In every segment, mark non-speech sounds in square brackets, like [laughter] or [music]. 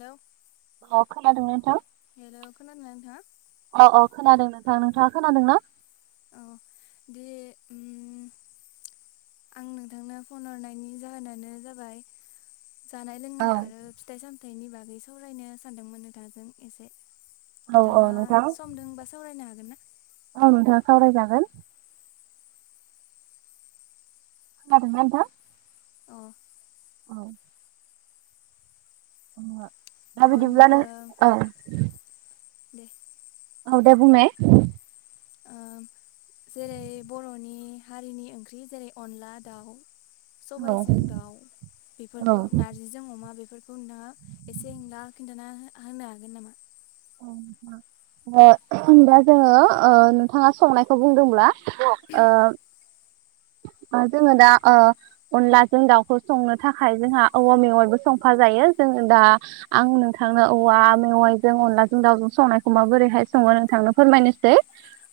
हेल' अ खोनादों नोंथां? हेल' खोनादोना नोंथां? औ औ खोनादों नोंथां। नोंथाङा खोनादों ना? औ दे उम आं नोंथांनो फन हरनायनि जाहोनानो जाबाय जानाय औ लोंनाय आरो फिथाइ सामथाइनि बागै सावरायनो सानदोंमोन नोथांजों एसे औ औ नोंथाङा नोंथां सम दोंबा सावरायनो हागोन ना? औ नोंथां सावरायजागोन। ख्नादोना नोंथां? अ औ ओ दा बर'नि ओ बिदिब्लानो ओ दे ओ दे बुंनाय ओम जेरै- बर'नि हारिनि ओंख्रि जेरै- अनला दाउ औ सबायजों दाउ औ बेफोरखौ नार- जिजों अमा बेफोरखौ नोंथाङा एसे इंला खिन्थाना हो-हानो हागोन नामा? अ [inaudible] ओ दा जोङो ओ नोंथाङा संनायखौ बुंदोंब्ला ओ [inaudible] ओ जोङो दा ओ अनलाजों दाउखौ संनो थाखाय जोंहा औवा मेवायबो संफा जायो जोङो दा आं नोंथांनो औवा मेवाइजों अनला- जों दाउजों संनायखौ माबोरैहाय सङो नोंथांनो फोरमायनोसै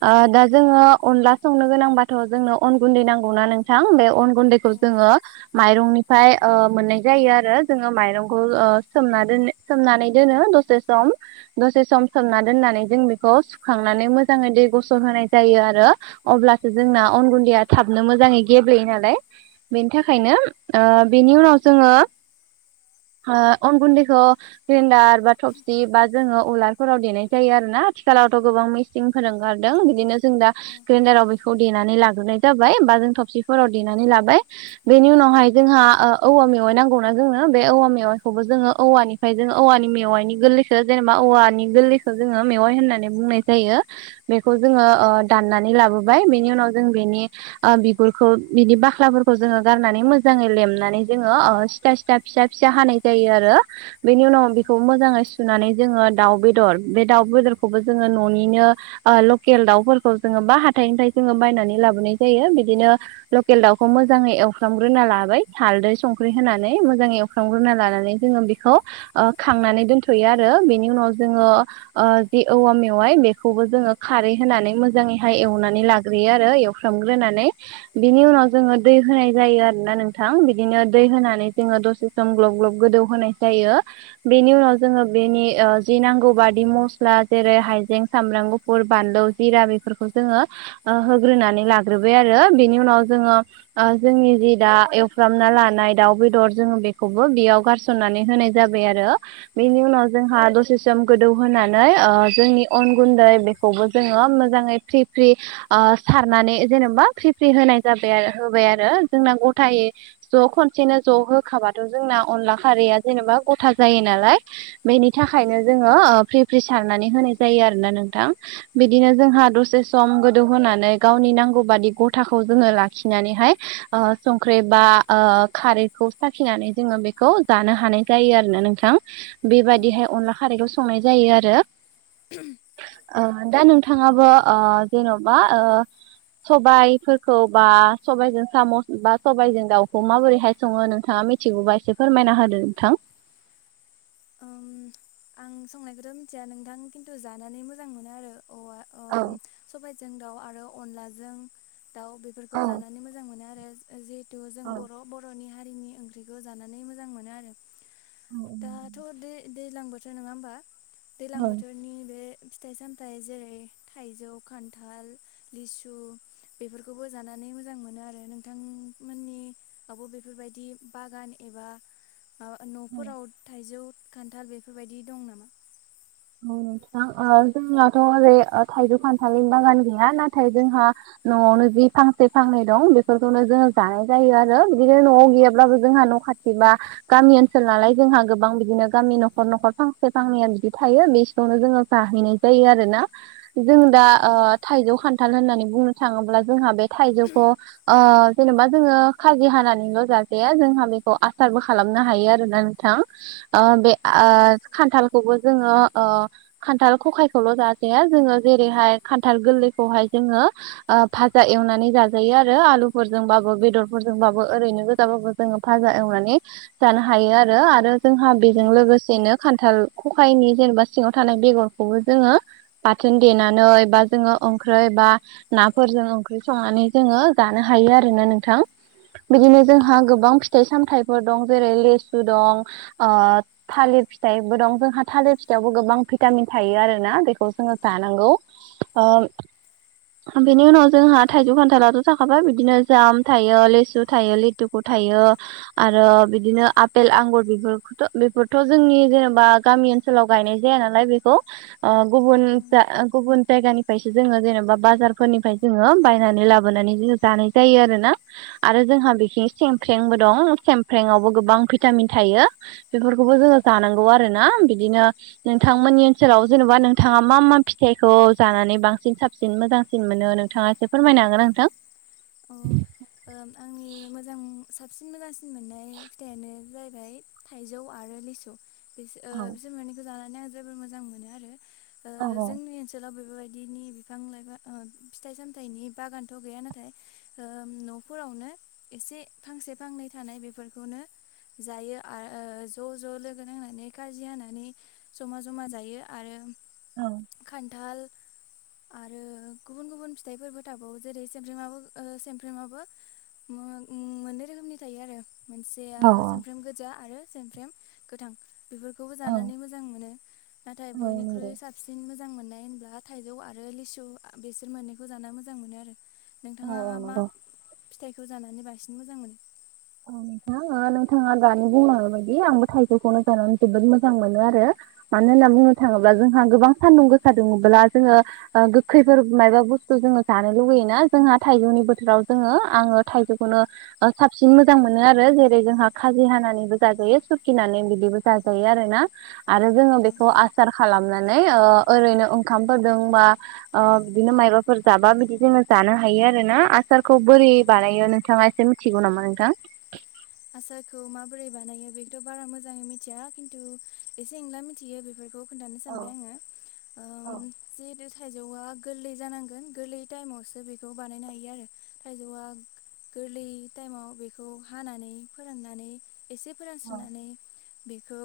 ओ दा जोङो अनला संनो गोनांबाथ' जोंनो अन गुन्दै नांगौना नोंथां? बे अन औ गुन्दैखौ जोङो माइरंनिफ्राय ओ मोननाय जायो आरो जोङो माइरंखौ ओ सोमना दोनना सोमनानै दोनो दसे सम दसे सम सोमना दोननानै जों बेखौ सुखांनानै मोजाङै दै गसर होनोनाय जायो आरो। अब्लासो जोंना अन गुन्दैया थाबनो मोजाङै गेब्लेयो नालाय बेनि थाखायनो ओ बेनि उनाव जोङो ओ अन गुन्दैखौ ग्रिन्दार बा थबसि बा जोङो उलारफोराव देनाय जायो आरोना आथिखालावथ' गोबां मिसिंफोर ओंखारदों बिदिनो जों दा औ ग्रेन्डाराव बेखौ देनानै लाग्रोनाय जाबाय बा जों थबसिफोराव देनानै लाबाय। बेनि उनावहाय जोंहा औवा मेवाइ नांगौनाा जोंनो बे औवा मेवाइखौबो जोङो औवानि ओमफ्राय जोङो औवानि मेवाइनि गोरलैखौ जेनेबा औवानि गोरलैखौ जोङो मेवाइ होननानै बुंनाय जायो। बेखौ जोङो दाननानै लाबोबाय बेनि उनाव जों बेनि बिगुरफोरखौ बिदि बाख्लाफोरखौ जोङो गारनानै मोजाङै लेमनानै जोङो फथा सिथा फिसा फिसा हानाय जायो आरो बेनि उनाव औ बेखौ मोजाङै सुनानै जोङो दाउ बेदर बे दाउ बेदरखौबो जोङो न'निनो ओ लकेल दाउफोरखौ जोङो बा हाथाइनि थाखाय जोङो बायनानै लाबोनाय जायो। बिदिनो लकेल दाउखौ मोजाङै एवफ्रामग्रोना लाबाय हालदै, संख्रि होनानै मोजाङै सुख्रांग्रोना लानानै जोङो बेखौ ओ खांनानै दोनथ'यो आरो बेनि उनाव जोङो ओ जि औवा मेवाइ बेखौबो जोङो खारै होनानै मोजाङैहाय एवनानै लाग्रोयो आरो खालामग्रोनानै बिनि उनाव जोङो दै होनाय जायो आरोना नोंथां। बिदिनो दै होनानै जोङो दसे सम ग्लब-ग्लब गोदौ होनाय जायो बेनि उनाव जोङो बेनि ओ जि नांगौ बादि मस्ला जेरै-हायजें, सामब्राम, गुफुर बानलौ, जिरा बेफोरखौ जोङो ओ होग्रोनानै लाग्रोबाय आरो बेनि उनाव जोङो ओ जोंनि जि दा एवफ्रामना लानाय दाउ बेदर जोङो बेखौबो बेयाव गार सननानै होनाय जाबाय आरो बेनि उनाव जोंहा दसे सम गोदौ होनानै ओ जोंनि अन गुन्दै बेखौबो जोङो मोजाङै फ्रि फ्रि ओ सारनानै जेनेबा फ्रि फ्रि होनाय जाबाय आरो होबाय आरो जोंना गथायै ज' खनसेनो ज' होखाबाथ' जोंना अनला खारैया जेनेबा गथा जायो नालाय बेनि थाखायनो जोङो ओ फ्रि फ्रि सारनानै होनाय जायो आरोना नोंथां। बिदिनो जोंहा दसे सम गोदौहोनानै गावनि नांगौ बादि गथाखौ जोङो लाखिनानैहाय ओ संख्रि बा ओ खारैखौ साखिनानै जोङो बेखौ जानो हानाय जायो आरोना नोंथां। औ बेबादिहाय अनला खारैखौ संनाय जायो आरो। [inaudible] ओ दा नोंथाङाबो ओ जेन'बा ओ सबाइफोरखौ बा सबाइजों साम' बा सबाइजों दाउखौ माबोरै हाय सङो नोंथाङा मिथिगौबा एसे फोरमायना होदो नोंथां। ओम आं संनायखौथ' मिथिया नोंथां खिन्थु जानानै मोजां मोनो आरो औवा औ सबायाइजों दाउ आरो अनलाजों दाउ बेफोरखौ औ जानानै मोजां मोनो आरो जिहेथु जों औ बर', बर'नि हारिनि ओंख्रिखौ जानानै मोजां मोनो आरो। दाथ' दै-दैज्लां बोथोर नङा होमबा? दैज्लां औ बोथोर नि बे फिथाइ-सामथाइ जेरै-थाइजौ, खान्थाल, लिसु बेफोरखौबो जानानै मोजां मोनो आरो नोंथांमोननि आवबो बेफोरबायदि बागान एबा माबा औ न'फोराव थाइजौ, खान्थाल बेफोरबायदि दं नामा? औ नोंथां ओ जोंनाथ' ओरै थाइजौ, खान्थालनि बागान गैया नाथाय जोंहा न'आवनो जि फांसे-फांनै दं बेफोरखौनो जोङो जानाय जायो आरो बिदिनो न'आव गैयाब्लाबो जोंहा न' खाथि बा गामि ओनसोल नालाय जोंहा गोबां बिदिनो गामि न'खर-न'खर फांसे फांनैया बिदि थायो बेावनो जोङो जाहैनाय जायो आरोना। जों दा ओ थाइजौ, खान्थाल होननानै बुंनो थाङोब्ला जोंहा बे थाइजौखौ ओ जेनेबा जोङो खाजि हानानैल' जाजाया जोंहा बेखौ आसारबो खालामनो हायो आरोना ओ बे ओ आंनि खान्थालखौबो जोङो ओ खान्थाल खखायखौल' जाजाया जोङो जेरैहाय खान्थाल गोरलैखौहाय जोङो ओ फाजा एवनानै जाजायो आरो आलुफोरजोंबाबो बेदरफोरजोंबाबो ओरैनो गोजाबाबो जोङो फाजा एवनानै जानो हायो आरो आरो जोंहा बेजों लोगोसेनो खान्थाल खखायनि जेनेबा सिङाव थानाय बेगरखौबो जोङो बाथोन देनानै बा जोङो ओंख्रि बा नाफोरजों ओंख्रि संनानै जोङो जानो हायो आरोना नोंथां बिदिनो जोंहा गोबां फिथाइ-सामथायाइफोर दं जेरै लिसु दं ओ थालिर फिथाइबो दं जों थालिर फिथावबो गोबां भिटामिन थायो आरोना बेखौ जोङो जानांगौ ओ [inaudible] बेनि उनाव जोंहा थाइजौ खान्थालाथ' थाखाबाय बिदिनो जाम थायो लिसु थायो लिथुफु थायो आरो बिदिनो आफेल आंगुर बेफोरखौथ' बेफोरथ' जोंनि जेनेबा गामि ओनसोलाव गायनाय जाया नालाय बेखौ गुबुन गुबुन जायगानि सो जोङो जेनेबा बाजारफोरनिफ्राय जोङो बायनानै लाबोनानै जोङो जानाय जायो आरोना आरो जोंहा बेखिनि सेमफ्रेंबो दं सेमफ्रेंआवबो गोबां भिटामिन थायो बेफोरखौबो जोङो जानांगौ आरोना बिदिनो नोंथांमोननि ओनसोलाव जेन'बा नोंथाङा मा मा फिथाइखौ जानानै बांसिन साबन साबसिन मोजांसिन मोनो नोंथाङा एसे फोरमायनो हागोन नोंथां औ आंनि मोजां साबसिन मोजांसिन मोननाय फिथाइानो जाहैबाय थाइजौ आरो लिसु बि औ बिसोर मोननैखौ जानानै आं जोबोर मोजां मोनो आरो औ जोंनि ओनोल लाव बेफोरबायदिनि बिफां लाइफां फिथाइ सामथायाइनि बागानथ' गैया नाथाय न'फोरावनो एसे फांसे फांनै थानाय बेफोरखौनो जायो आरो ज' ज' लोगो नांनानै खाजि हानानै जमा जमा जायो आरो औ खान्थाल आरो गुबुन गुबुन फिथाइफोरबो थाबावो जेरै सेमब्रिमाबो सेमफ्रोमाबो मोननै रोखोमनि थायो आरो मोनसेया औ समफ्राम गोजा आरो समफ्राम गोथां बेफोरखौ खौबो औ जानानै मोजां मोनो नाथाय औ बयनिख्रुइ नंगौ सा साबसिन मोजां मोननाय होनब्ला थाइजौ आरो लिसु बेसोर मोननैखौ जानो मोजां मोनो आरो औ नोंथाङा औ मा नंगौ फिथाइखौ जानानै बांसिन मोजां मोनो औ नोंथां नोंथाङा दानि बुंलांनाय बायदि आंबो थाइजौखौनो जानानै जोबोद मोजां मोनो आरो मानो होनना बुंनो थाङोब्ला जोंहा गोबां सान्दुं गोसा दुंब्ला जोङो गोखैफोर मायबा बुस्थु जोङो जानो लुुबैयोना जोंहा थाइजौनि बोथोराव जोङो आङो थाइजौखौनो अ साबसिन मोजां मोनो आरो जेरै जोंहा खाजि हानानैबो जाजायो रूखिनानै बिदिबो जाजायो आरोना आरो जोङो ओ बेखौ आसार खालामनानै ओरैनो ओंखामफोरदों बा बिदिनो माइबाफोर जाबा बिदि जोङो जानो हायो आरो ना आसारखौ बोरै बानायो नोंथाङा एसे मिथिगौ नामा नोंथां आसारखौ माबोरै बानायो बेखौथ' बारा मोजाङै मिथिया खिन्थु एसे, एंला मिथियो बे बेफोरखौ खोन्थानो औ सानबाय आङो जिहेतु थाइजौआ गोरलै जानांगोन गोरलै टाइमावसो बेखौ बानायनो हायो आरो थाइजौआ गोरलै टाइमाव बेखौ हानानै फोराननानै एसे फोरानस्रिनानै बेखौ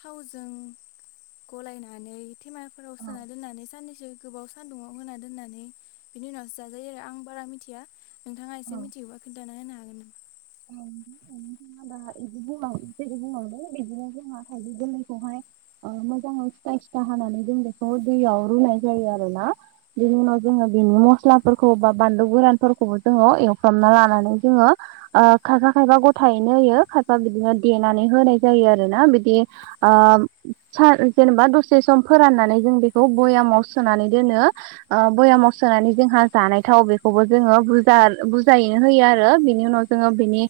थावजों गलायनानै थेमाफोराव सोना दोननानै साननैसो गोबाव स सान्दुङाव होना दोननानै बिनि उनावसो जाजायो। आरो आं बारा मिथिया नोंथाङा एसे मिथियोबा खोनथानानै होनो हागोन नामा? औ [inaudible] नोंथाङा दा बिदि बुंलां बुंलांदों बिदिनो जोंहा थाइजै गोमोनखौहाय आ मोजांआव सिथा सिथा हाना बेखौ जों रुनायजायो बिनि उनाव जोङो बेनि मस्लाफोरखौ बा बानलु गोरानफोरखौबो जोङो एवफ्रामना लानानै जोङो खायफा खायफा गथायैनो होयो खायफा बिदिनो देनानै होनाय जायो आरो ना बिदि जेनेबा दसे सम फोराननानै जों बेखौ भयामाव सोनानै दोनो भयामाव सोनानै जोंहा जानाय थाव बेखौबो जोङो बज बुजायैनो होयो आरो बेनि उनाव जोङो बिनि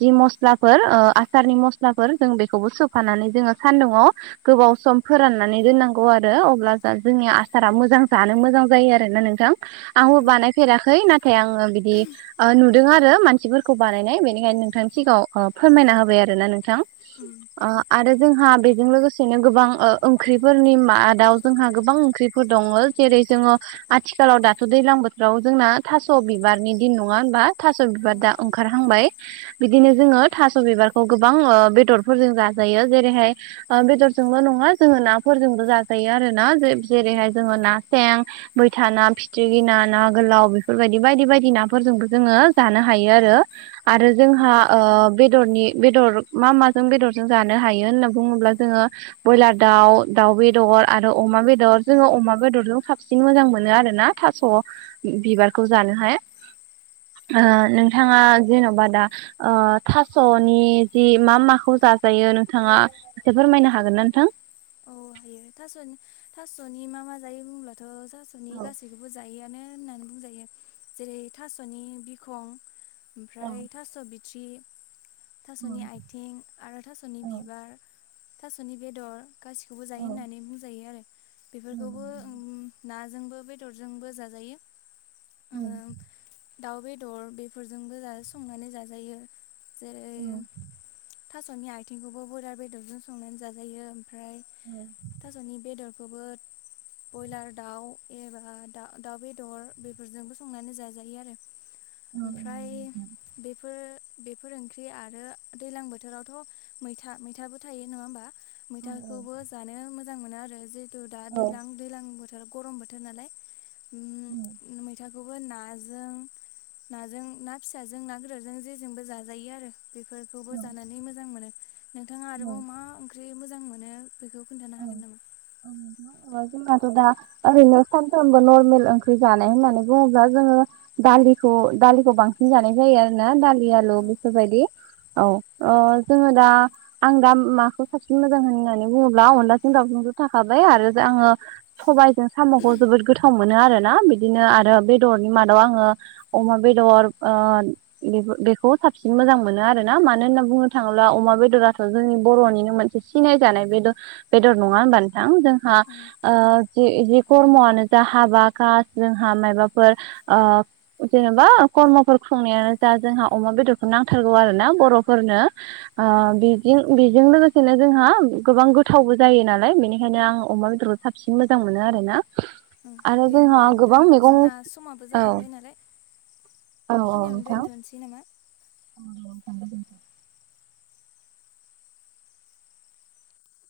जि मस्लाफोर आसारनि मस्लाफोर जों बेखौबो सोफानानै जोङो सान्दुंङआव गोबाव सम फोराननानै दोननांगौ आरो अब्ला जोंनि आसारा मोजां जानो मोजां जायो। आरोना नोंथां आंबो औ बानायफेराखै नाथाय आङो बिदि नुदों आरो मानसिफोरखौ। खौ बानायनाय बेनिखायनो नोंथांनि सिगाङाव फोरमायना होबाय आरोना नोंथां उम आरो जोंहा बेजों लोगोसेनो गोबां ओंख्रिफोरनि मा दउ जोंहा गोबां ओंख्रिफोर दङ जेरै जोङो आथिखालाव दाथ' दैज्लां बोथोराव जोंना थास' बिबारनि दिन नङा होनबा थास' बिबार दा औ ओंखारहांबाय बिदिनो जोङो थास' बिबारखौ गोबां बेदरफोरजों जाजायो जेरैहाय बेदरजोंल' नङा जोङो नाफोरजोंबो जाजायो आरो ना जेरैहाय जोङो ना सें मैथा ना फिथि्रिखि ना ना गोलाव बेफोरबायदि बायदि बायदि नाफोरजोंबो जोङो जानो हायो बे आरो आरो उम जोंहा बेदरनि बेदर मा माजों बेदरजों जानो हायो होनना बुङोब्ला जोङो ब्रयलार दाउ दाउ बेदर आरो अमा बेदर जोङो अमा बेदरजों साबसिन मोजां मोनो आरो ना थास' बिबारखौ जानो हाय नों बिथाङा जेन'बा दा थास'नि जि मा माखौ जाजायो नोंथाङा एसे फोरमायनो हागोन ना नोंथां म जायो' गासि बे जायोआनो होननानै बुंजायो जेरै थास'नि बिखं ओमफ्राय थास' बिथ्रि थास'नि आथिं आरो थास'नि बिबार थास'नि बेदर गासिखौबो जायो होननानै बुंजायो आरो बेफोरखौबो नाजोंबो बेदरजोंबो जाजायो दाउ बेदर बेफोरजोंबो ज संनानै जाजायो जेरै थास'नि आथिंखौबो हयदार बेदरजों संनानै जाजायो ओमफ्राय औ थास'नि बेदरखौबो ब्रयलार दाउ एबा दाउ बेदर बेफोरजोंबो संनानै जाजायो आरो ओमफ्राय बेफोर बेफोर ओंख्रि आरो दैज्लां बोथोरावथ' मैथा मैथाबो थायो नङा होमबा मैथाखौबो जानो मोजां मोनो आरो जिहेतु दा दै्लां दै्लां बोथोर बोथोर गरम बोथोर नालाय मै फिथाखौबो नाजों नाजों ना फिसाजों ना गदोरजों जेजोंबो जाजायो आरो बेफोरखौबो जानानै मोजां मोनो नोंथाङा आरोबाव मा ओंख्रि मोजां मोनो बेखौ खोन्थानो हागोन नामा जनाााथ दा ओरैनो सानफ्रामोमबो नर्मेल ओंख्रि जानाय होननानै बुङोब्ला जोङो दालिखौ दालिखौ बांसिन जानाय जायो आरो ना दालि आलु औ बेफोरबायदि औ जोङो दा आं दा माखौ साबसिन मोजां होननानै बुङोब्ला अलाजों दउ' थाखाबाय आरो आङो सबायजों साम'खौ जोबोद गोथाव गोथाव मोनो आरो ना बिदिनो आरो बेदरनि मादाव आङो अमा बेदर बे बेखौ साबसिन मोजां मोनो आरो ना मानो होनना बुंनो थाङोब्ला अमा बेदराथ' जोंनि बर'निनोमोन सिसिनाय जानाय बेर बेदर नङा होनबा नोथां? जोंहा औ ओ जि जि खरमआनो जा हाबा खास जोंहा मायबाफोर ओ जेन'बा कर्मफोर खुंनायानो जा जोंहा अमा बेदरखौ नांथारगौ आरो ना बर'फोरनो। ओ बेजों बेजों लोगोसेनो जोंहा गोबां थावबो जायो नालाय बेनिखायनो आं अमा बेदरखौ साबसिन मोजां मोनो आरोना। आरो दे होमब्ला जोंहा नोंथां गोबां मैगं जोंना समाबो औ जालांबाय नालाय बेखिनियावनो दोनथ'नोसै नामा। औ थ दोन